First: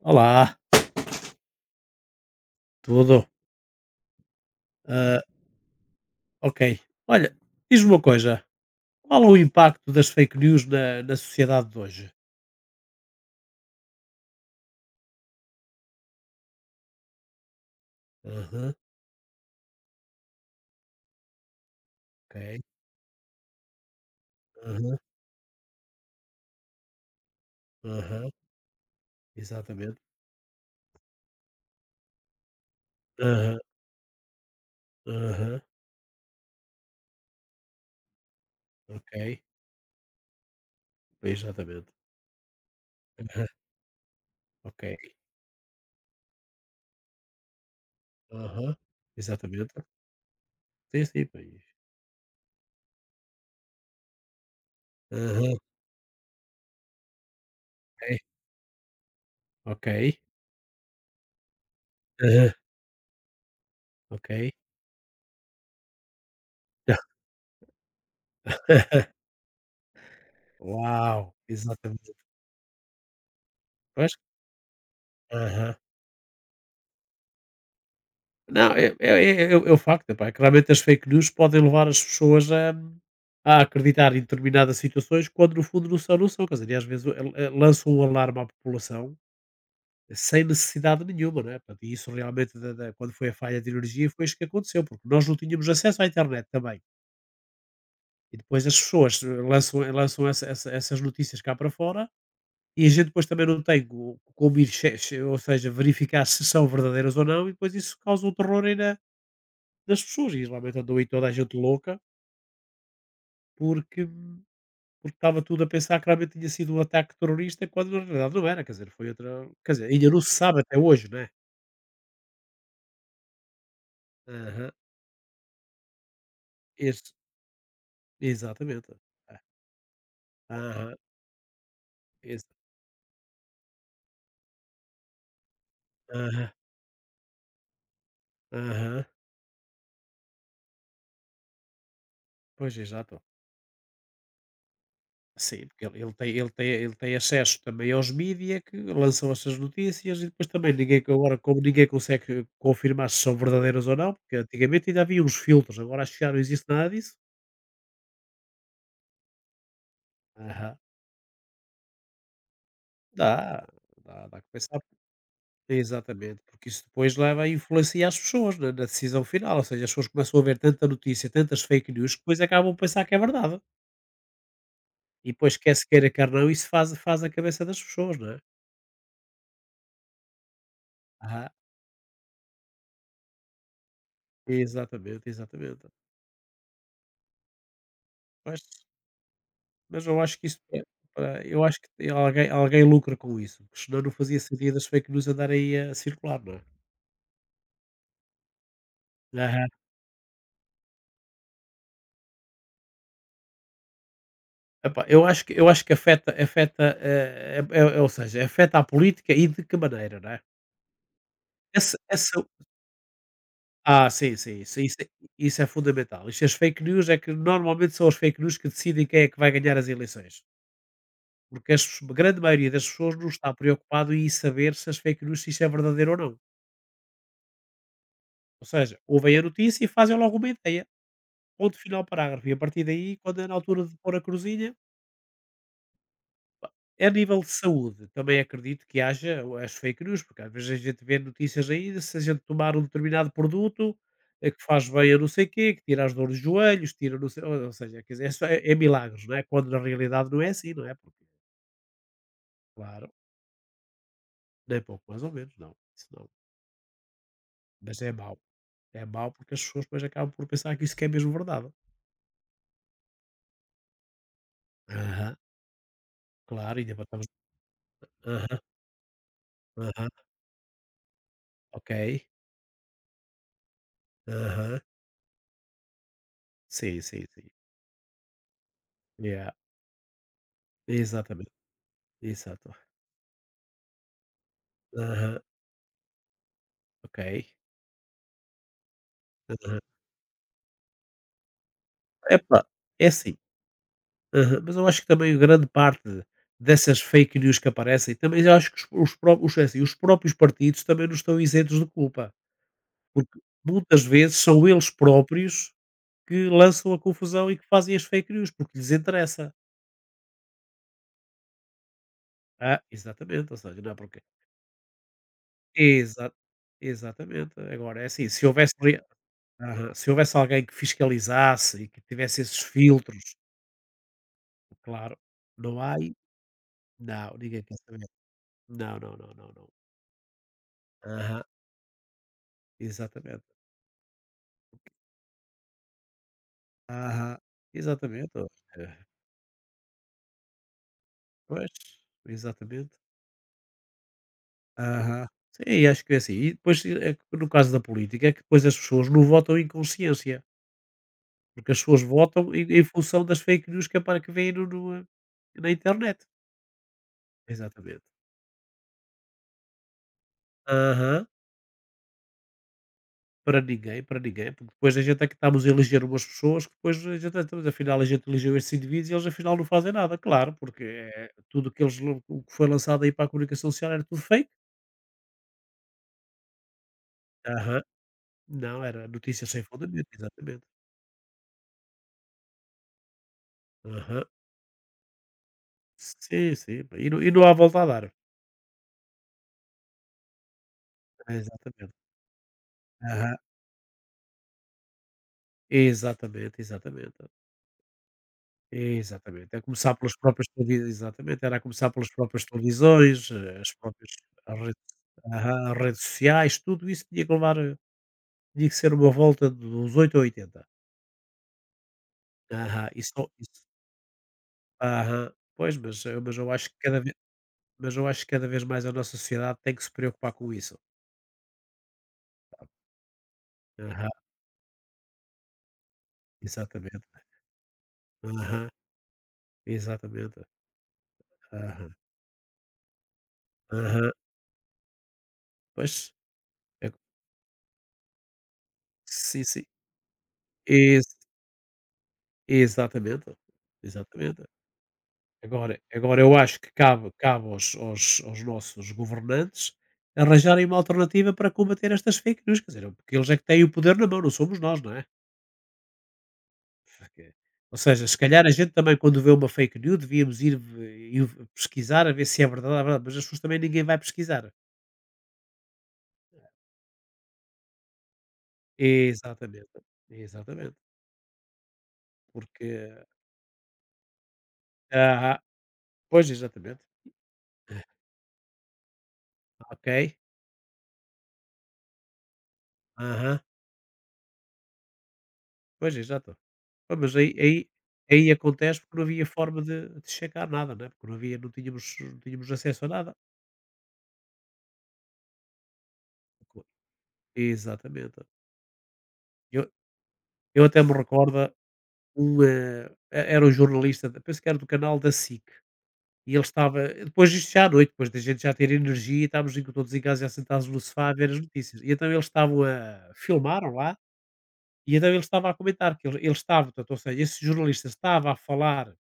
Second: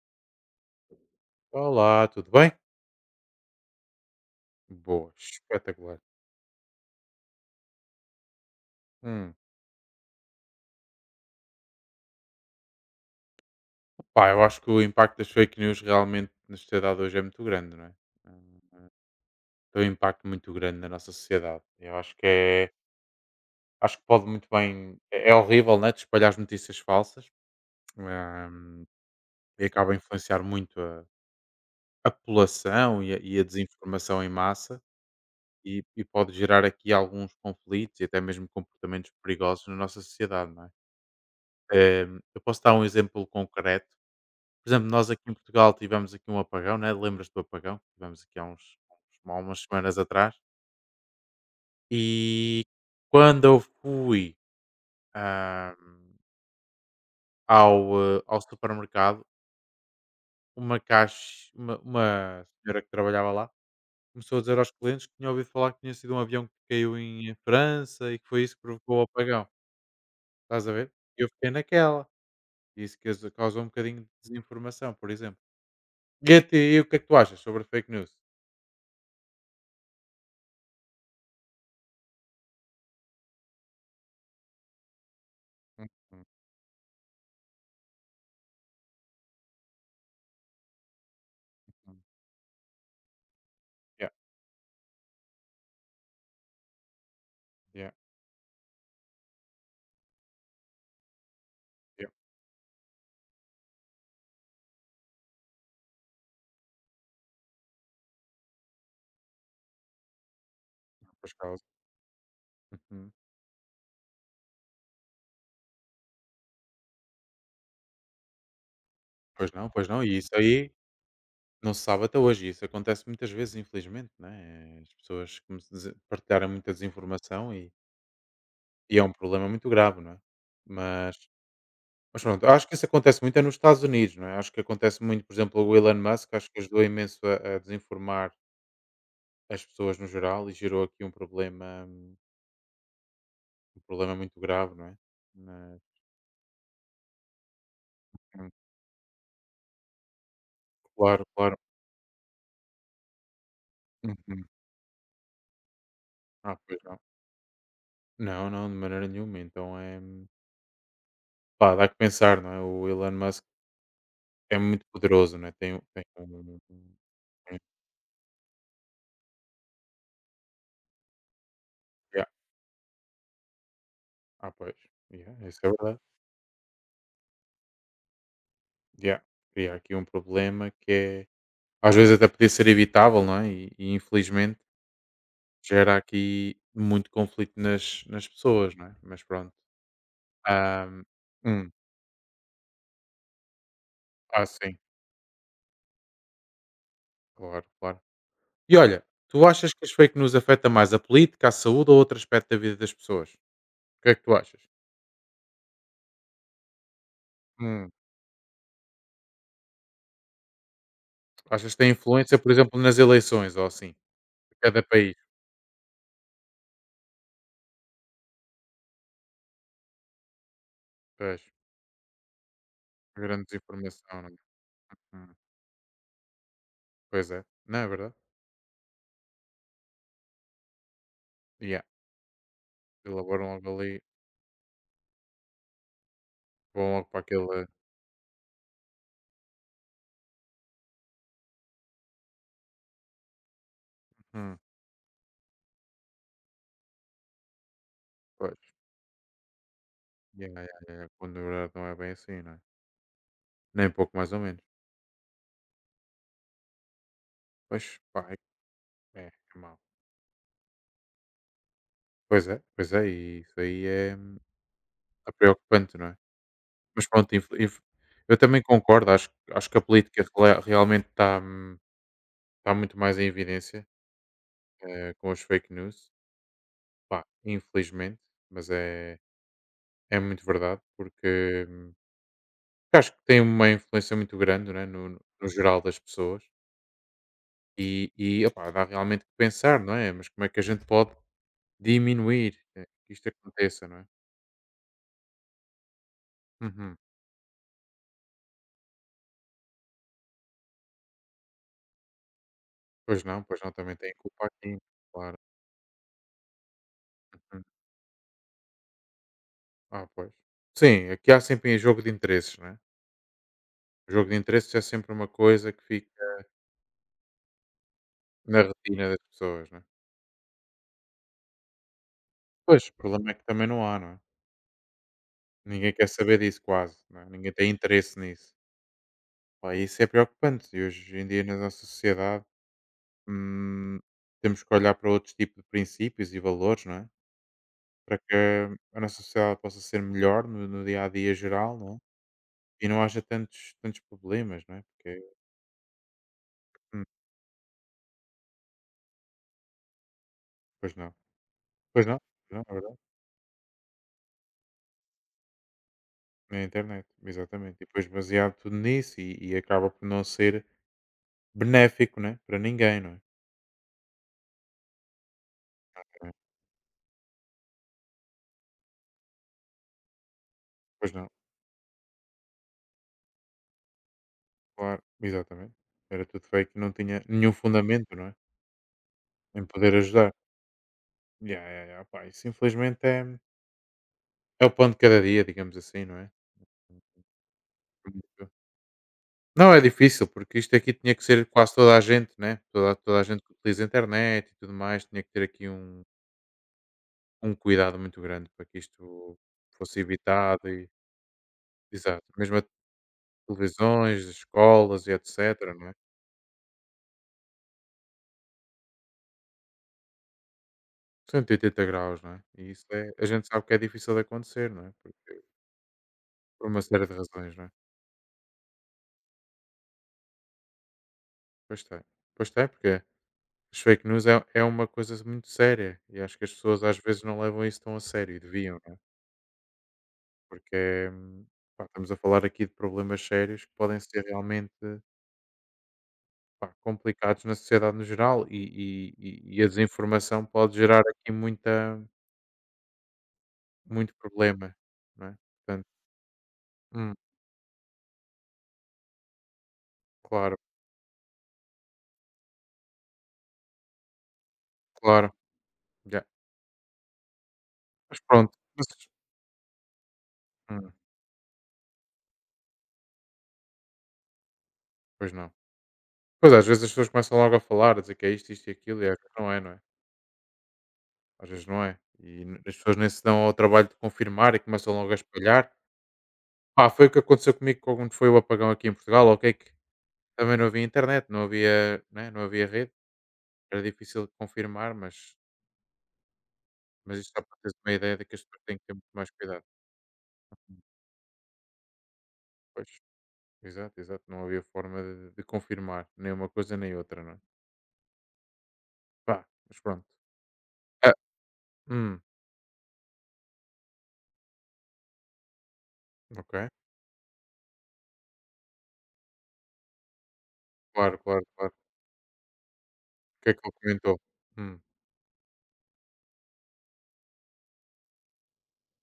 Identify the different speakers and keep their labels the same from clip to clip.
Speaker 1: Olá,
Speaker 2: Olá, tudo bem?
Speaker 1: tudo?
Speaker 2: Boa,
Speaker 1: Ah,
Speaker 2: espetacular.
Speaker 1: ok. Olha, diz-me uma coisa. Qual é
Speaker 2: Hum.
Speaker 1: o impacto das fake news na sociedade de hoje?
Speaker 2: Pá, eu acho que o impacto das fake news realmente na sociedade hoje é muito grande, não é? Hum,
Speaker 1: Aham,
Speaker 2: Tem um impacto muito grande na nossa sociedade. Eu acho que
Speaker 1: ok.
Speaker 2: é. Acho que pode muito
Speaker 1: Aham,
Speaker 2: bem. É horrível, né? De espalhar as notícias falsas
Speaker 1: aham,
Speaker 2: hum, e acaba a
Speaker 1: exatamente.
Speaker 2: influenciar muito a população e a
Speaker 1: Aham,
Speaker 2: desinformação em massa
Speaker 1: aham,
Speaker 2: e pode gerar aqui alguns conflitos e até mesmo comportamentos
Speaker 1: ok.
Speaker 2: perigosos na nossa sociedade, não é?
Speaker 1: Exatamente.
Speaker 2: Eu posso dar um exemplo
Speaker 1: Aham,
Speaker 2: concreto. Por
Speaker 1: ok.
Speaker 2: exemplo, nós aqui em Portugal tivemos aqui um apagão, né? Lembras-te do apagão que tivemos aqui
Speaker 1: Aham,
Speaker 2: há umas
Speaker 1: exatamente.
Speaker 2: semanas atrás.
Speaker 1: Sim, sim, pois.
Speaker 2: E quando eu fui
Speaker 1: Aham,
Speaker 2: ah, ao,
Speaker 1: ok.
Speaker 2: eh, ao supermercado,
Speaker 1: Ok.
Speaker 2: uma
Speaker 1: Aham,
Speaker 2: senhora que trabalhava lá começou a
Speaker 1: ok.
Speaker 2: dizer aos clientes que tinha ouvido falar que tinha sido um avião que caiu em França e que foi isso que provocou o apagão. Estás a ver? Eu
Speaker 1: Uau,
Speaker 2: fiquei naquela.
Speaker 1: exatamente.
Speaker 2: Isso que causou um bocadinho de
Speaker 1: Pois?
Speaker 2: desinformação, por exemplo.
Speaker 1: Aham.
Speaker 2: E o que é que tu achas sobre fake news?
Speaker 1: Não, é o facto, epá, é que as fake news podem levar as pessoas a acreditar em determinadas situações quando no fundo
Speaker 2: Hum,
Speaker 1: não são,
Speaker 2: hum,
Speaker 1: não são. Quer dizer, e às vezes lançam um alarme à população, sem necessidade nenhuma, não é? Portanto, e
Speaker 2: hum.
Speaker 1: isso realmente, da quando foi a falha de
Speaker 2: Yeah,
Speaker 1: energia, foi isso que aconteceu, porque nós não tínhamos acesso à internet também.
Speaker 2: yeah, yeah.
Speaker 1: E depois as pessoas lançam, lançam essas notícias cá para fora, e a gente depois também não tem como ir, ou seja, verificar se são verdadeiras ou não, e depois isso causa um terror ainda das pessoas. E realmente andou aí toda a
Speaker 2: Pois
Speaker 1: gente
Speaker 2: causa.
Speaker 1: louca,
Speaker 2: Uhum.
Speaker 1: porque porque estava tudo a pensar que realmente tinha sido um ataque terrorista, quando na realidade não era. Quer dizer, foi outra.
Speaker 2: Pois não,
Speaker 1: Quer dizer,
Speaker 2: pois não.
Speaker 1: ainda
Speaker 2: E
Speaker 1: não
Speaker 2: isso
Speaker 1: se sabe
Speaker 2: aí
Speaker 1: até hoje, né?
Speaker 2: não se sabe até hoje. Isso acontece muitas vezes, infelizmente,
Speaker 1: Aham.
Speaker 2: né? As pessoas, como se diz, partilharam muita
Speaker 1: Esse,
Speaker 2: desinformação e,
Speaker 1: exatamente.
Speaker 2: e é um
Speaker 1: É.
Speaker 2: problema muito grave, não é?
Speaker 1: Aham.
Speaker 2: Mas, mas pronto,
Speaker 1: exa-
Speaker 2: acho que isso acontece muito é nos Estados Unidos, não é? Acho que acontece muito, por exemplo, o Elon Musk,
Speaker 1: Aham.
Speaker 2: acho que ajudou imenso a desinformar
Speaker 1: Aham.
Speaker 2: as pessoas no geral e gerou aqui um problema, hum,
Speaker 1: Pois, exato.
Speaker 2: um problema muito grave, não é?
Speaker 1: Sim,
Speaker 2: Mas,
Speaker 1: porque ele tem acesso também aos
Speaker 2: hum,
Speaker 1: mídias que lançam essas notícias, e depois também ninguém,
Speaker 2: claro,
Speaker 1: agora,
Speaker 2: claro.
Speaker 1: como ninguém consegue confirmar se são verdadeiras ou não, porque
Speaker 2: Uhum.
Speaker 1: antigamente ainda havia uns filtros, agora acho que já não
Speaker 2: Ah,
Speaker 1: existe
Speaker 2: pois
Speaker 1: nada
Speaker 2: não.
Speaker 1: disso.
Speaker 2: Não, não, de maneira nenhuma. Então é.
Speaker 1: Aham.
Speaker 2: Pá, dá que pensar, não é? O Elon Musk
Speaker 1: Dá, dá
Speaker 2: é
Speaker 1: começar,
Speaker 2: muito poderoso, não é? Tem um.
Speaker 1: exatamente, porque isso depois leva a influenciar as pessoas na decisão final, ou seja, as pessoas começam a ver tanta notícia, tantas fake news, que
Speaker 2: Yeah.
Speaker 1: depois acabam a pensar que é verdade.
Speaker 2: Ah, pois.
Speaker 1: E
Speaker 2: Yeah,
Speaker 1: depois,
Speaker 2: isso é
Speaker 1: quer se
Speaker 2: verdade.
Speaker 1: queira, quer não, isso faz a cabeça das pessoas, não é?
Speaker 2: Yeah. Cria aqui um problema que é.
Speaker 1: Aham.
Speaker 2: Às vezes até podia ser evitável, não é? E infelizmente
Speaker 1: Exatamente, exatamente.
Speaker 2: gera aqui muito conflito nas
Speaker 1: Mas
Speaker 2: pessoas, não é? Mas pronto.
Speaker 1: mas eu acho que isso é
Speaker 2: Ahm,
Speaker 1: para, eu
Speaker 2: hum,
Speaker 1: acho que alguém lucra com isso, porque senão não fazia sentido
Speaker 2: sim,
Speaker 1: as fake news andar aí a circular, não é?
Speaker 2: claro, claro. E olha, tu
Speaker 1: Aham.
Speaker 2: achas que as fake news afeta mais a política, a saúde ou outro aspecto da vida das pessoas? O que é que tu achas?
Speaker 1: Epá, eu acho que afeta, é
Speaker 2: Hum,
Speaker 1: é ou seja, afeta a política e de que maneira, não é?
Speaker 2: Achas que tem
Speaker 1: Essa
Speaker 2: influência,
Speaker 1: essa
Speaker 2: por exemplo, nas eleições ou assim?
Speaker 1: ah, sim,
Speaker 2: De
Speaker 1: sim,
Speaker 2: cada país,
Speaker 1: isso é fundamental. Isto as fake news é que, normalmente, são as fake news que decidem quem é que vai ganhar as eleições,
Speaker 2: pois.
Speaker 1: porque as a grande maioria das pessoas não
Speaker 2: Grande
Speaker 1: está preocupado
Speaker 2: desinformação,
Speaker 1: em
Speaker 2: não é?
Speaker 1: saber se as fake
Speaker 2: Hum,
Speaker 1: news, se isso é verdadeiro ou não.
Speaker 2: Pois é. Não, é verdade.
Speaker 1: Ou seja, ouvem a notícia e fazem logo uma ideia, ponto
Speaker 2: Yeah,
Speaker 1: final parágrafo, e a partir daí, quando é na
Speaker 2: elaboram logo
Speaker 1: altura de
Speaker 2: ali,
Speaker 1: pôr a cruzinha.
Speaker 2: vão logo
Speaker 1: A
Speaker 2: para
Speaker 1: nível de
Speaker 2: aquele
Speaker 1: saúde, também acredito que haja as fake news, porque às vezes a gente vê notícias aí, de se a gente tomar um determinado produto é
Speaker 2: hum,
Speaker 1: que faz bem a não sei quê, que tira as dores dos joelhos, tira não sei, ou seja, quer dizer, é,
Speaker 2: Pois.
Speaker 1: é milagres, não é? Quando na realidade não
Speaker 2: Yeah,
Speaker 1: é
Speaker 2: yeah,
Speaker 1: assim, não é?
Speaker 2: yeah, yeah,
Speaker 1: Porque,
Speaker 2: quando na verdade não é bem assim, não é?
Speaker 1: claro,
Speaker 2: Nem pouco mais ou menos.
Speaker 1: nem pouco mais ou menos, não, isso não.
Speaker 2: Pois,
Speaker 1: Mas é
Speaker 2: pá,
Speaker 1: mau. É
Speaker 2: é, é
Speaker 1: mau porque
Speaker 2: é
Speaker 1: as
Speaker 2: mau.
Speaker 1: pessoas depois acabam por pensar que isso que é mesmo verdade.
Speaker 2: Pois é, e isso aí é
Speaker 1: Aham,
Speaker 2: preocupante, não é?
Speaker 1: claro, ainda
Speaker 2: Mas
Speaker 1: botamos.
Speaker 2: pronto, eu
Speaker 1: Aham,
Speaker 2: também concordo, acho que a
Speaker 1: aham,
Speaker 2: política realmente está hum,
Speaker 1: ok.
Speaker 2: está muito mais em evidência,
Speaker 1: Aham,
Speaker 2: com as fake news,
Speaker 1: sim, sim,
Speaker 2: pá,
Speaker 1: sim.
Speaker 2: infelizmente, mas é
Speaker 1: Yeah,
Speaker 2: É muito verdade,
Speaker 1: exatamente,
Speaker 2: porque,
Speaker 1: exato.
Speaker 2: acho que tem uma influência muito grande, não é, no no
Speaker 1: Aham.
Speaker 2: no geral das pessoas
Speaker 1: Ok.
Speaker 2: e, opá, dá realmente que
Speaker 1: Aham.
Speaker 2: pensar, não é, mas como é que a gente pode diminuir,
Speaker 1: Epá, é
Speaker 2: que isto
Speaker 1: assim,
Speaker 2: aconteça, não é?
Speaker 1: aham, mas eu acho que também grande parte
Speaker 2: Uhum.
Speaker 1: dessas fake news que aparecem, também eu acho que é assim, os próprios partidos também não estão isentos de culpa, porque
Speaker 2: Pois não, também
Speaker 1: muitas
Speaker 2: tem
Speaker 1: vezes
Speaker 2: culpa
Speaker 1: são
Speaker 2: aqui,
Speaker 1: eles
Speaker 2: claro.
Speaker 1: próprios que lançam a confusão e
Speaker 2: Uhum.
Speaker 1: que fazem as fake news, porque lhes interessa.
Speaker 2: Ah, pois. Sim, aqui há sempre jogo de interesses, não é?
Speaker 1: Ah, exatamente, ou seja, não é
Speaker 2: O
Speaker 1: porque...
Speaker 2: jogo de interesses é sempre uma coisa que fica
Speaker 1: Exa exatamente. Agora, é assim, se
Speaker 2: na
Speaker 1: houvesse,
Speaker 2: retina das pessoas, não é?
Speaker 1: aham, se houvesse alguém que fiscalizasse e que tivesse esses
Speaker 2: Pois, o problema é
Speaker 1: filtros,
Speaker 2: que também não há, não é?
Speaker 1: claro, não
Speaker 2: Ninguém
Speaker 1: há
Speaker 2: quer
Speaker 1: aí...
Speaker 2: saber disso quase, não é?
Speaker 1: Não,
Speaker 2: Ninguém
Speaker 1: ninguém
Speaker 2: tem
Speaker 1: quer saber.
Speaker 2: interesse nisso.
Speaker 1: Não, não, não, não, não.
Speaker 2: Pá, isso é preocupante. E hoje em
Speaker 1: Aham.
Speaker 2: dia, na nossa sociedade,
Speaker 1: Exatamente.
Speaker 2: hum, temos que olhar para outros tipos de princípios e valores, não é?
Speaker 1: Aham.
Speaker 2: Para que
Speaker 1: Exatamente.
Speaker 2: a
Speaker 1: Olha,
Speaker 2: nossa sociedade possa ser melhor no dia a dia
Speaker 1: pois,
Speaker 2: geral, não é? E
Speaker 1: exatamente.
Speaker 2: não haja tantos, tantos problemas, não é? Porque,
Speaker 1: Aham. Sim, e acho que é assim. E depois
Speaker 2: hum,
Speaker 1: é que, no caso da política, é que depois as pessoas não votam em consciência,
Speaker 2: pois não.
Speaker 1: porque as pessoas
Speaker 2: Pois não,
Speaker 1: votam
Speaker 2: não,
Speaker 1: em,
Speaker 2: é verdade.
Speaker 1: função das fake news que vêm no, no, eh, na internet.
Speaker 2: Na internet, exatamente. E
Speaker 1: Exatamente.
Speaker 2: depois baseado tudo nisso e acaba por não ser
Speaker 1: Aham.
Speaker 2: benéfico, né? Para ninguém, não é?
Speaker 1: Para ninguém, porque depois a gente é que estamos a eleger umas
Speaker 2: É,
Speaker 1: pessoas que depois a gente, então, mas afinal a gente elegeu esses indivíduos e eles afinal não fazem nada, claro, porque
Speaker 2: pois não,
Speaker 1: tudo que o que foi lançado aí para a comunicação social era tudo fake.
Speaker 2: claro, exatamente. Era tudo fake e não tinha nenhum
Speaker 1: Aham.
Speaker 2: fundamento, não é?
Speaker 1: Não, era notícias sem
Speaker 2: Em poder
Speaker 1: fundamento,
Speaker 2: ajudar.
Speaker 1: exatamente.
Speaker 2: Ya, ya, ya, pá, isso infelizmente é,
Speaker 1: Aham.
Speaker 2: é o pão de cada dia, digamos assim, não é?
Speaker 1: Sim, sim, e não há volta a dar.
Speaker 2: Não é difícil, porque isto aqui tinha que ser quase
Speaker 1: Exatamente.
Speaker 2: toda a gente, né? Toda, toda a
Speaker 1: Aham.
Speaker 2: gente que utiliza a internet e tudo mais, tinha que ter aqui um,
Speaker 1: Exatamente, exatamente.
Speaker 2: um cuidado muito grande para que isto
Speaker 1: Exatamente. É começar
Speaker 2: fosse
Speaker 1: pelas próprias
Speaker 2: evitado, e
Speaker 1: televisões, exatamente. Era a começar pelas
Speaker 2: exato,
Speaker 1: próprias
Speaker 2: mesmo as
Speaker 1: televisões,
Speaker 2: televisões, as
Speaker 1: as redes,
Speaker 2: escolas e etc,
Speaker 1: aham, as
Speaker 2: não é?
Speaker 1: redes sociais, tudo isso tinha que levar Tinha que ser uma volta dos 8 a 80.
Speaker 2: 180 graus, não é? E isso
Speaker 1: Aham. E
Speaker 2: é, a
Speaker 1: só
Speaker 2: gente
Speaker 1: isso,
Speaker 2: sabe que é difícil de acontecer, não é?
Speaker 1: aham.
Speaker 2: Porque,
Speaker 1: Pois,
Speaker 2: por uma série de razões, não é?
Speaker 1: mas eu acho que cada vez mais a nossa sociedade tem que se preocupar com isso.
Speaker 2: Pois tem, pois tem, porque as fake
Speaker 1: Aham.
Speaker 2: news é uma coisa muito séria e acho que as pessoas às
Speaker 1: Exatamente.
Speaker 2: vezes não levam isso tão a sério e
Speaker 1: Aham.
Speaker 2: deviam, não é?
Speaker 1: Exatamente.
Speaker 2: Porque é, pá,
Speaker 1: Aham.
Speaker 2: estamos a falar aqui de problemas sérios que podem
Speaker 1: Aham.
Speaker 2: ser realmente
Speaker 1: Pois,
Speaker 2: pá,
Speaker 1: é,
Speaker 2: complicados na sociedade no geral e,
Speaker 1: sim,
Speaker 2: e-
Speaker 1: sim.
Speaker 2: e a desinformação pode gerar
Speaker 1: Ex
Speaker 2: aqui
Speaker 1: exatamente.
Speaker 2: muito
Speaker 1: Exatamente.
Speaker 2: problema, não é?
Speaker 1: Agora
Speaker 2: Portanto,
Speaker 1: agora eu acho que cabe
Speaker 2: hum,
Speaker 1: cabe aos nossos governantes
Speaker 2: claro,
Speaker 1: arranjarem uma alternativa para combater estas fake news, quer dizer, porque eles é que têm o poder na mão, não somos nós, não é?
Speaker 2: claro, já.
Speaker 1: Ok. Ou seja, se
Speaker 2: Mas
Speaker 1: calhar a
Speaker 2: pronto,
Speaker 1: gente também, quando vê uma fake news, devíamos
Speaker 2: hum,
Speaker 1: ir pesquisar a ver se é verdade ou não é verdade, mas as pessoas, também ninguém vai pesquisar.
Speaker 2: pois não. Pois às vezes as pessoas começam logo a falar, a dizer que é isto, isto e aquilo e às vezes não é, não
Speaker 1: Exatamente,
Speaker 2: é?
Speaker 1: exatamente.
Speaker 2: Às vezes não é. E as pessoas
Speaker 1: Porque,
Speaker 2: nem se dão ao trabalho de confirmar e começam logo a
Speaker 1: ah,
Speaker 2: espalhar.
Speaker 1: pois exatamente,
Speaker 2: Pá, foi o que aconteceu comigo quando foi o apagão aqui em Portugal, ok? Que
Speaker 1: ok,
Speaker 2: também não havia internet, não havia, né, não havia rede.
Speaker 1: aham,
Speaker 2: Era difícil de confirmar, mas,
Speaker 1: pois exato. Pá, mas aí,
Speaker 2: isto dá
Speaker 1: aí,
Speaker 2: para teres uma ideia de
Speaker 1: aí
Speaker 2: que as pessoas têm
Speaker 1: acontece
Speaker 2: que ter
Speaker 1: porque não
Speaker 2: muito
Speaker 1: havia
Speaker 2: mais
Speaker 1: forma
Speaker 2: cuidado.
Speaker 1: de checar nada, né? Porque não havia, não tínhamos acesso a
Speaker 2: Pois,
Speaker 1: nada.
Speaker 2: exato, exato. Não havia forma de confirmar nem uma
Speaker 1: Co-
Speaker 2: coisa nem outra, não é?
Speaker 1: Exatamente.
Speaker 2: Pá,
Speaker 1: Eu,
Speaker 2: mas pronto.
Speaker 1: eu até me
Speaker 2: Ah,
Speaker 1: recordo,
Speaker 2: hum,
Speaker 1: um, era um jornalista, penso que era do canal da SIC. E ele
Speaker 2: ok.
Speaker 1: estava, depois isto já à noite, depois da gente já ter energia, e estávamos em todos em casa já sentados no sofá a
Speaker 2: Claro,
Speaker 1: ver as
Speaker 2: claro, claro.
Speaker 1: notícias. E então eles estavam a
Speaker 2: O que é que
Speaker 1: filmaram
Speaker 2: ele
Speaker 1: lá,
Speaker 2: comentou? Hum,
Speaker 1: e então ele estava a comentar que ele estava, portanto, ou seja, esse jornalista estava a falar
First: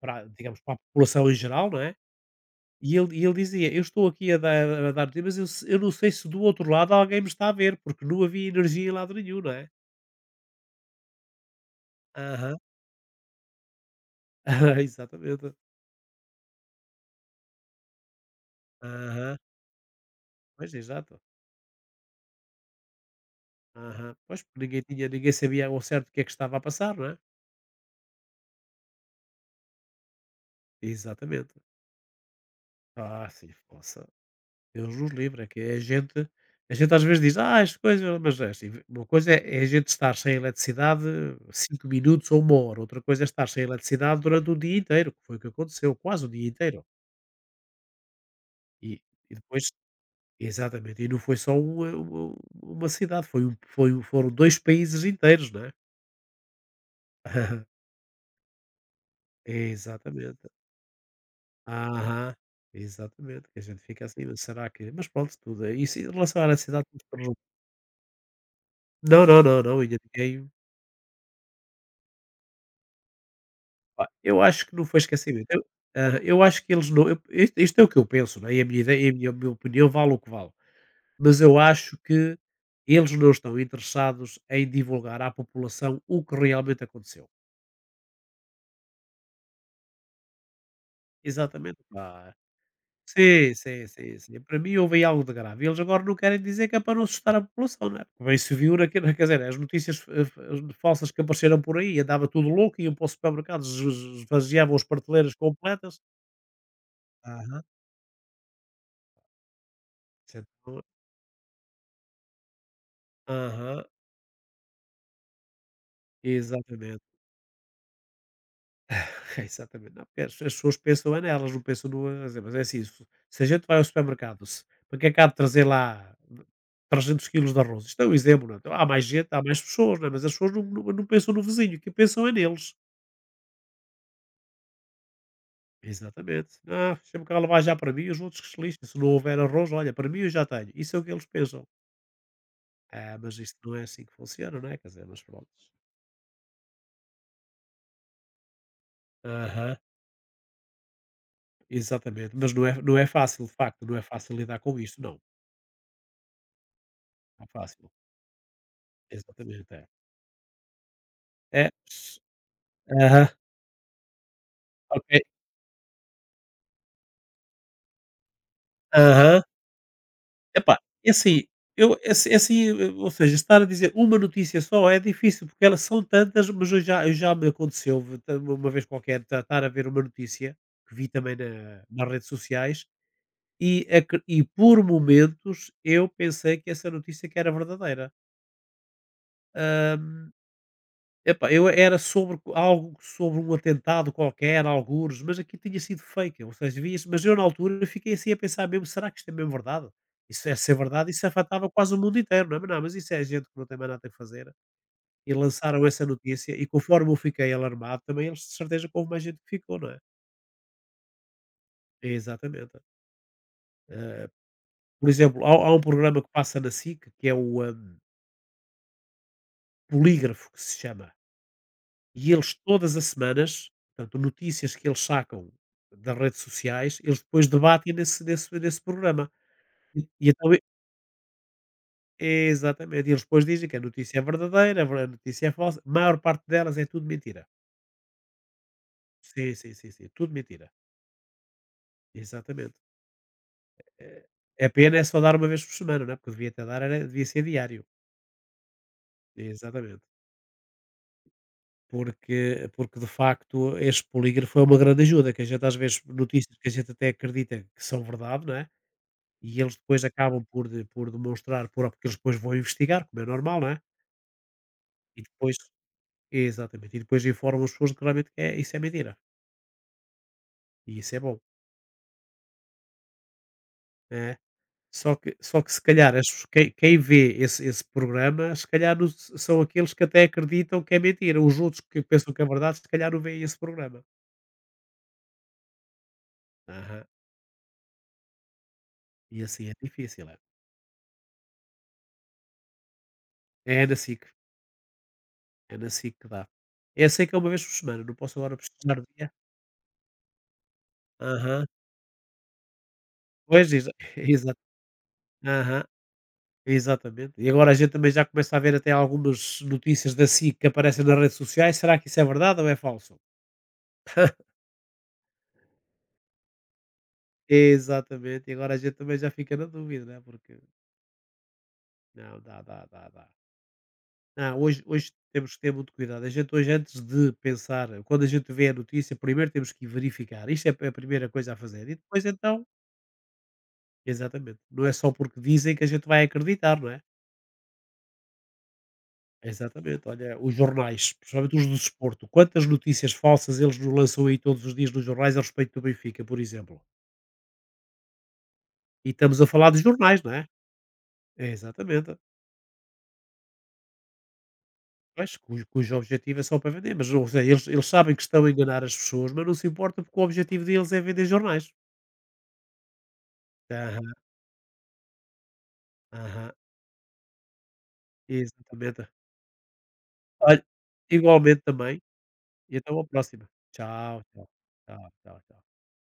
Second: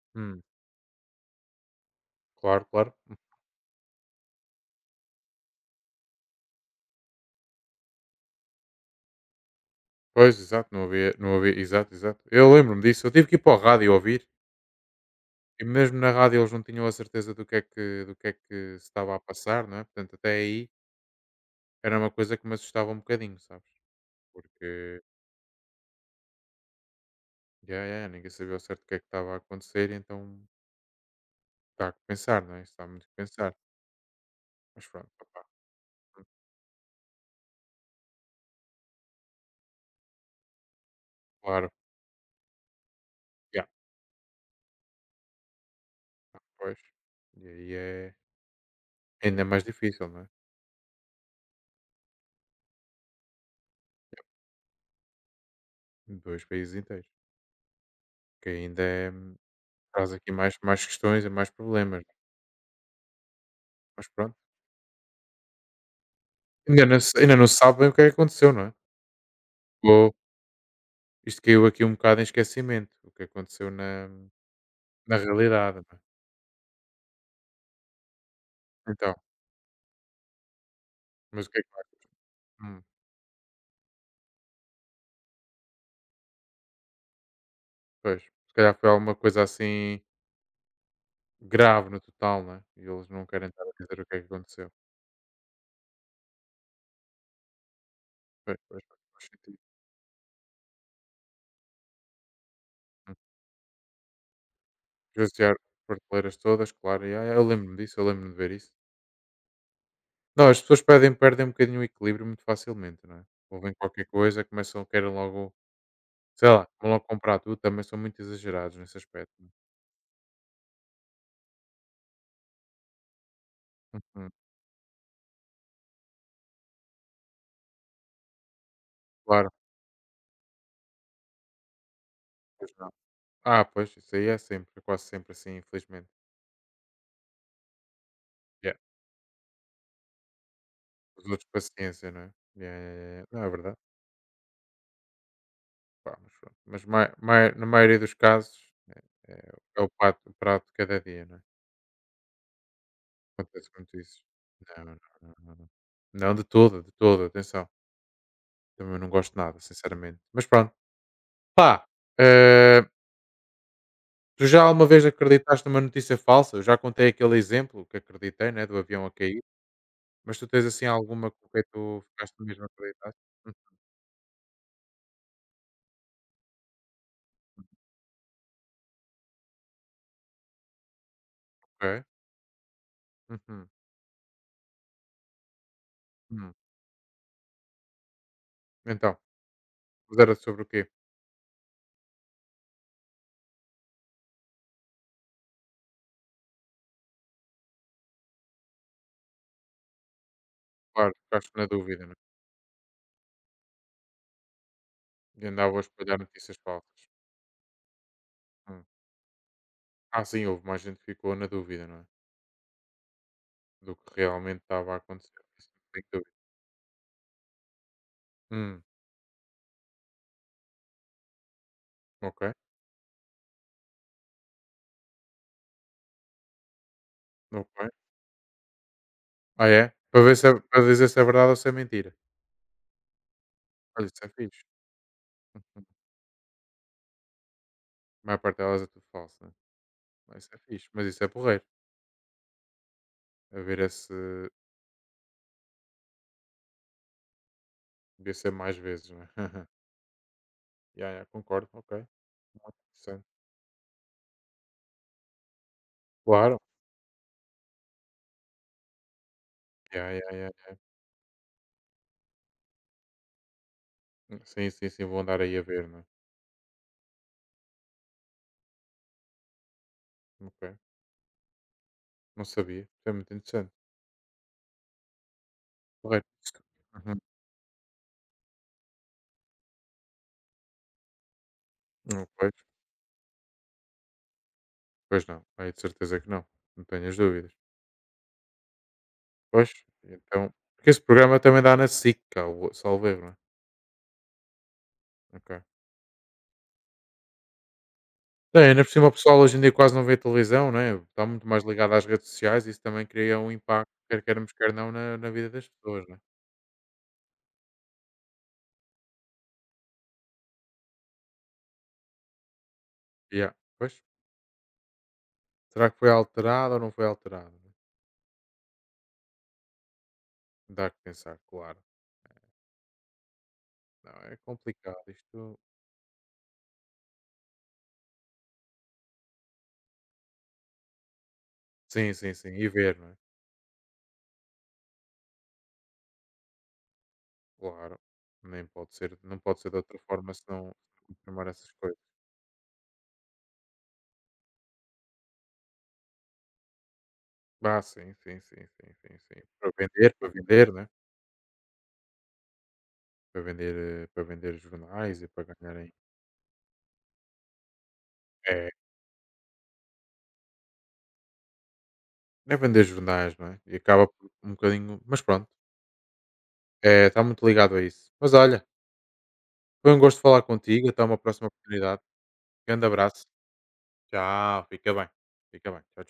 Speaker 1: para,
Speaker 2: hum,
Speaker 1: digamos, para a população em geral, não é?
Speaker 2: claro, claro.
Speaker 1: E ele dizia: «Eu estou aqui a dar, notícias, mas eu não sei se do outro lado alguém me está a ver, porque não havia energia em lado nenhum, não é?»
Speaker 2: Pois, exato, não havia, não havia, exato, exato. Eu
Speaker 1: Aham,
Speaker 2: lembro-me disso, eu tive que ir para a rádio ouvir,
Speaker 1: exatamente.
Speaker 2: e mesmo na rádio eles não tinham a certeza do que é que, do que, é que se estava a
Speaker 1: Aham,
Speaker 2: passar, não é? Portanto, até aí
Speaker 1: pois exato.
Speaker 2: era uma coisa que me assustava um bocadinho, sabes?
Speaker 1: Aham, pois porque
Speaker 2: Porque,
Speaker 1: ninguém sabia ao certo o que é que estava a passar, não é?
Speaker 2: já, ninguém sabia ao certo o que é que estava a acontecer, então
Speaker 1: Exatamente.
Speaker 2: está a pensar, não é? Isso está muito a
Speaker 1: Ah, sim,
Speaker 2: pensar.
Speaker 1: poça.
Speaker 2: Mas
Speaker 1: Deus nos
Speaker 2: pronto, opá,
Speaker 1: livre, é que é a
Speaker 2: hum,
Speaker 1: gente a gente às vezes diz: «Ah, as coisas». Mas é assim, uma coisa é a gente estar sem eletricidade
Speaker 2: claro,
Speaker 1: 5 minutos ou 1 hora, outra coisa é estar sem
Speaker 2: já,
Speaker 1: eletricidade durante o dia inteiro, que foi o que aconteceu, quase o dia
Speaker 2: pois.
Speaker 1: inteiro.
Speaker 2: E aí é
Speaker 1: E e
Speaker 2: ainda mais
Speaker 1: depois,
Speaker 2: difícil, não é?
Speaker 1: exatamente, e não foi só uma cidade, foi um foram 2 países inteiros, não é?
Speaker 2: Dois países inteiros, que ainda é, traz aqui
Speaker 1: Exatamente.
Speaker 2: mais questões e mais problemas,
Speaker 1: Aham, exatamente, que a gente fica
Speaker 2: mas
Speaker 1: assim:
Speaker 2: pronto.
Speaker 1: «Mas será que...» Mas pronto, tudo é isso em relação à eletricidade, tudo
Speaker 2: Ainda não se sabe bem o que é que aconteceu, não é?
Speaker 1: Não, não, não, não, ainda
Speaker 2: Ou
Speaker 1: ninguém.
Speaker 2: isto caiu aqui um bocado em esquecimento, o que aconteceu
Speaker 1: Pá,
Speaker 2: na
Speaker 1: eu acho que não foi
Speaker 2: na
Speaker 1: esquecimento. Eu
Speaker 2: realidade, não é?
Speaker 1: hã, eu acho que eles não, eu isto é o que eu penso, não é, e a minha ideia e a
Speaker 2: Então,
Speaker 1: minha a minha opinião vale o que vale. Mas
Speaker 2: mas o
Speaker 1: eu
Speaker 2: que é que tu
Speaker 1: acho
Speaker 2: achas?
Speaker 1: que
Speaker 2: Hum,
Speaker 1: eles não estão interessados em divulgar à população o que realmente aconteceu.
Speaker 2: Pois, se calhar foi alguma coisa assim
Speaker 1: Exatamente,
Speaker 2: grave no
Speaker 1: pá.
Speaker 2: total, não é? E eles não querem
Speaker 1: Sim,
Speaker 2: estar a
Speaker 1: sim,
Speaker 2: dizer o que
Speaker 1: sim,
Speaker 2: é que
Speaker 1: sim. Para
Speaker 2: aconteceu.
Speaker 1: mim houve aí algo de grave. Eles agora não querem dizer, que é para não assustar a população, não é? Porque bem se
Speaker 2: Pois,
Speaker 1: viu
Speaker 2: pois,
Speaker 1: naque
Speaker 2: pois,
Speaker 1: quer
Speaker 2: faz
Speaker 1: dizer, as
Speaker 2: sentido.
Speaker 1: notícias falsas que apareceram por aí, andava tudo louco, iam para os
Speaker 2: Hum.
Speaker 1: supermercados, es es esvaziavam as prateleiras
Speaker 2: Esvaziar
Speaker 1: completas.
Speaker 2: prateleiras todas, claro, e ya, eu
Speaker 1: Aham.
Speaker 2: lembro-me disso, eu lembro-me de ver isso. Não, as pessoas
Speaker 1: Certo.
Speaker 2: perdem um bocadinho o equilíbrio muito facilmente, não é? Ouvem
Speaker 1: Aham.
Speaker 2: qualquer coisa, começam, querem logo, sei lá, vão
Speaker 1: Exatamente,
Speaker 2: logo comprar tudo, também são muito exagerados nesse aspecto.
Speaker 1: exatamente. Não, porque as pessoas pensam é nelas, não pensam no eh, mas é assim, se a gente vai ao
Speaker 2: Uhum,
Speaker 1: supermercado, se para que é que há de trazer lá 300 quilos de arroz? Isto é um exemplo, não é? Então, há mais gente, há
Speaker 2: claro,
Speaker 1: mais pessoas, não é? Mas as pessoas não pensam no vizinho, que pensam é
Speaker 2: pois
Speaker 1: neles.
Speaker 2: não. Ah, pois, isso aí é sempre, é quase sempre assim, infelizmente.
Speaker 1: Exatamente. Ah, sempre que ela vai, já para mim, os outros que se
Speaker 2: Yeah.
Speaker 1: lixem. Se não houver arroz, olha, para mim eu já tenho. Isso é o que
Speaker 2: Os
Speaker 1: eles
Speaker 2: outros,
Speaker 1: pensam.
Speaker 2: paciência, não é? Yeah, yeah,
Speaker 1: Ah,
Speaker 2: yeah.
Speaker 1: mas
Speaker 2: Não, é
Speaker 1: isto não
Speaker 2: verdade.
Speaker 1: é assim que funciona, não é? Quer dizer, mas pronto.
Speaker 2: Pá, mas pronto. Mas na maioria dos casos é, é-
Speaker 1: Aham,
Speaker 2: é o prato de cada dia, não é?
Speaker 1: exatamente. Mas não é fácil, de
Speaker 2: Acontece
Speaker 1: facto, não
Speaker 2: muito
Speaker 1: é
Speaker 2: isso.
Speaker 1: fácil lidar com
Speaker 2: Não, não,
Speaker 1: isto, não.
Speaker 2: não, não. Não, não, de toda,
Speaker 1: Não é
Speaker 2: atenção.
Speaker 1: fácil.
Speaker 2: Também não gosto de nada,
Speaker 1: Exatamente, é.
Speaker 2: sinceramente. Mas pronto.
Speaker 1: É.
Speaker 2: Pá, eh,
Speaker 1: Aham,
Speaker 2: tu já alguma vez
Speaker 1: ok.
Speaker 2: acreditaste numa notícia falsa? Eu já contei aquele exemplo que acreditei, né, do avião a
Speaker 1: Aham.
Speaker 2: cair. Mas tu tens
Speaker 1: Epá,
Speaker 2: assim
Speaker 1: e
Speaker 2: alguma
Speaker 1: assim,
Speaker 2: com que
Speaker 1: eu
Speaker 2: tu
Speaker 1: é
Speaker 2: ficaste
Speaker 1: assim,
Speaker 2: mesmo
Speaker 1: eu ou
Speaker 2: acreditado?
Speaker 1: seja,
Speaker 2: Hum,
Speaker 1: estar a dizer uma notícia só é difícil, porque elas são tantas, mas eu já me aconteceu v ta uma vez qualquer ta estar a ver uma notícia, que vi também na
Speaker 2: ok.
Speaker 1: nas redes sociais,
Speaker 2: Uhum,
Speaker 1: e acre e por momentos eu
Speaker 2: hum.
Speaker 1: pensei que essa notícia que era verdadeira.
Speaker 2: Então, mas era sobre o quê?
Speaker 1: Epá, eu era sobre algo sobre um atentado qualquer, algures, mas aqui tinha sido fake, ou seja, via-se, mas eu na altura fiquei assim a pensar mesmo, será que isto é mesmo verdade? Isso é ser é verdade,
Speaker 2: Claro,
Speaker 1: isso
Speaker 2: ficaste na
Speaker 1: afetava quase o
Speaker 2: dúvida, não
Speaker 1: mundo
Speaker 2: é?
Speaker 1: inteiro, não é? Mas não, mas isso é gente que não tem mais nada a fazer e
Speaker 2: E andava a
Speaker 1: lançaram essa
Speaker 2: espalhar
Speaker 1: notícia,
Speaker 2: notícias
Speaker 1: e
Speaker 2: falsas.
Speaker 1: conforme eu fiquei alarmado, também eles, de certeza
Speaker 2: Hum.
Speaker 1: que houve mais gente que ficou, não é?
Speaker 2: Ah, sim, houve mais gente que ficou na dúvida, não é?
Speaker 1: Exatamente.
Speaker 2: Do que
Speaker 1: Eh,
Speaker 2: realmente estava a
Speaker 1: por
Speaker 2: acontecer.
Speaker 1: exemplo, há
Speaker 2: Isso
Speaker 1: há um
Speaker 2: não tenho
Speaker 1: programa que
Speaker 2: dúvida.
Speaker 1: passa na SIC, que é o,
Speaker 2: Hum,
Speaker 1: Polígrafo que se chama. E
Speaker 2: ok,
Speaker 1: eles todas as semanas, portanto, notícias que eles sacam das redes sociais, eles depois
Speaker 2: ok.
Speaker 1: debatem nesse programa.
Speaker 2: Ah, é?
Speaker 1: E
Speaker 2: Para
Speaker 1: e
Speaker 2: ver se
Speaker 1: então e-
Speaker 2: para dizer se é verdade ou se é mentira.
Speaker 1: exatamente, e eles depois dizem que a
Speaker 2: Olha,
Speaker 1: notícia
Speaker 2: isso
Speaker 1: é
Speaker 2: é fixe.
Speaker 1: verdadeira, a notícia é falsa.
Speaker 2: Uhum.
Speaker 1: A maior parte delas é tudo mentira.
Speaker 2: A maior parte delas é tudo falso, né?
Speaker 1: Sim, sim, sim, sim, tudo
Speaker 2: Mas isso é
Speaker 1: mentira.
Speaker 2: fixe. Mas isso é porreiro.
Speaker 1: Exatamente.
Speaker 2: A ver
Speaker 1: Eh,
Speaker 2: esse.
Speaker 1: É pena é só dar uma vez por semana, não é, porque devia até dar, era devia ser diário.
Speaker 2: Devia ser mais vezes, não é?
Speaker 1: Exatamente.
Speaker 2: Yeah, yeah, concordo, ok.
Speaker 1: Porque de
Speaker 2: Interessante.
Speaker 1: facto este polígrafo é uma grande ajuda, que a gente às vezes notícias
Speaker 2: Claro.
Speaker 1: que a gente até acredita que são verdade, não é? E eles depois
Speaker 2: Ya, ya,
Speaker 1: acabam
Speaker 2: ya,
Speaker 1: por
Speaker 2: ya.
Speaker 1: de por demonstrar, porque eles depois vão investigar, como é normal, não é?
Speaker 2: Sim, sim, sim,
Speaker 1: E
Speaker 2: vou andar aí
Speaker 1: depois
Speaker 2: a ver, não é?
Speaker 1: exatamente, e depois informam as pessoas de que realmente é isso é mentira,
Speaker 2: Ok.
Speaker 1: e isso é bom,
Speaker 2: Não sabia. Isso é muito interessante.
Speaker 1: né? Só que se calhar as
Speaker 2: Correto.
Speaker 1: pesso quem
Speaker 2: Uhum.
Speaker 1: vê esse programa, se calhar não s são aqueles que até acreditam que é mentira, os outros que
Speaker 2: Não,
Speaker 1: pensam que é
Speaker 2: pois,
Speaker 1: verdade, se calhar não veem esse programa.
Speaker 2: pois não. Aí de certeza que não. Não
Speaker 1: Aham.
Speaker 2: tenho as dúvidas.
Speaker 1: E assim
Speaker 2: Pois,
Speaker 1: é difícil, é.
Speaker 2: então. Porque esse programa também dá na SIC, cá, salvo erro, não é?
Speaker 1: É na SIC,
Speaker 2: Ok.
Speaker 1: é na SIC que dá. Eu sei que é uma vez por semana, não posso agora
Speaker 2: Tem, ainda por
Speaker 1: precisar do
Speaker 2: cima o
Speaker 1: dia.
Speaker 2: pessoal hoje em dia quase não vê televisão, né? Está muito mais
Speaker 1: Aham.
Speaker 2: ligado às redes sociais e isso também cria um
Speaker 1: Pois,
Speaker 2: impacto,
Speaker 1: exa
Speaker 2: quer queiramos,
Speaker 1: exato.
Speaker 2: quer não, na vida das
Speaker 1: Aham.
Speaker 2: pessoas, né?
Speaker 1: Exatamente. E agora a gente também já começa a ver até algumas notícias da SIC que aparecem nas redes sociais. Será que isso é verdade ou é falso?
Speaker 2: Yeah. Pois, será que foi alterado ou não foi alterado, né?
Speaker 1: Exatamente. E agora a gente também já fica na dúvida, né? Porque
Speaker 2: Dá que pensar, claro.
Speaker 1: não, dá, dá, dá, dá.
Speaker 2: Não, é
Speaker 1: Não, hoje,
Speaker 2: complicado
Speaker 1: hoje temos
Speaker 2: isto.
Speaker 1: que ter muito cuidado. A gente hoje, antes de pensar, quando a gente vê a notícia, primeiro temos que verificar. Isto é a primeira coisa a fazer. E
Speaker 2: Sim,
Speaker 1: depois
Speaker 2: sim, sim.
Speaker 1: então,
Speaker 2: E ver, não é?
Speaker 1: exatamente. Não é só porque dizem que a gente vai acreditar, não é?
Speaker 2: Claro. Nem pode ser, não pode ser de outra
Speaker 1: Exatamente,
Speaker 2: forma
Speaker 1: olha, os
Speaker 2: senão
Speaker 1: jornais,
Speaker 2: confirmar
Speaker 1: principalmente os
Speaker 2: essas
Speaker 1: do
Speaker 2: coisas.
Speaker 1: desporto, quantas notícias falsas eles nos lançam aí todos os dias nos jornais a respeito do Benfica, por exemplo.
Speaker 2: Ah, sim, sim, sim, sim,
Speaker 1: E
Speaker 2: sim,
Speaker 1: estamos
Speaker 2: sim.
Speaker 1: a falar de jornais,
Speaker 2: Para
Speaker 1: não é?
Speaker 2: vender, né?
Speaker 1: É, exatamente.
Speaker 2: Para vender, para vender jornais e
Speaker 1: Mas
Speaker 2: para
Speaker 1: cujo,
Speaker 2: ganharem.
Speaker 1: cujo objetivo é só para vender, mas ou seja, eles sabem que estão a
Speaker 2: É,
Speaker 1: enganar as pessoas, mas não se importa porque o objetivo deles é vender jornais.
Speaker 2: não é vender jornais, não é? E acaba
Speaker 1: Aham,
Speaker 2: por um bocadinho. Mas pronto,
Speaker 1: aham,
Speaker 2: é, está muito ligado a isso. Mas olha,
Speaker 1: exatamente.
Speaker 2: foi um gosto falar
Speaker 1: Olha,
Speaker 2: contigo. Até uma próxima
Speaker 1: igualmente também.
Speaker 2: oportunidade.
Speaker 1: E
Speaker 2: Grande
Speaker 1: até uma
Speaker 2: abraço.
Speaker 1: próxima. Tchau, tchau,
Speaker 2: Tchau. Fica bem.
Speaker 1: tchau, tchau, tchau.
Speaker 2: Fica bem. Tchau.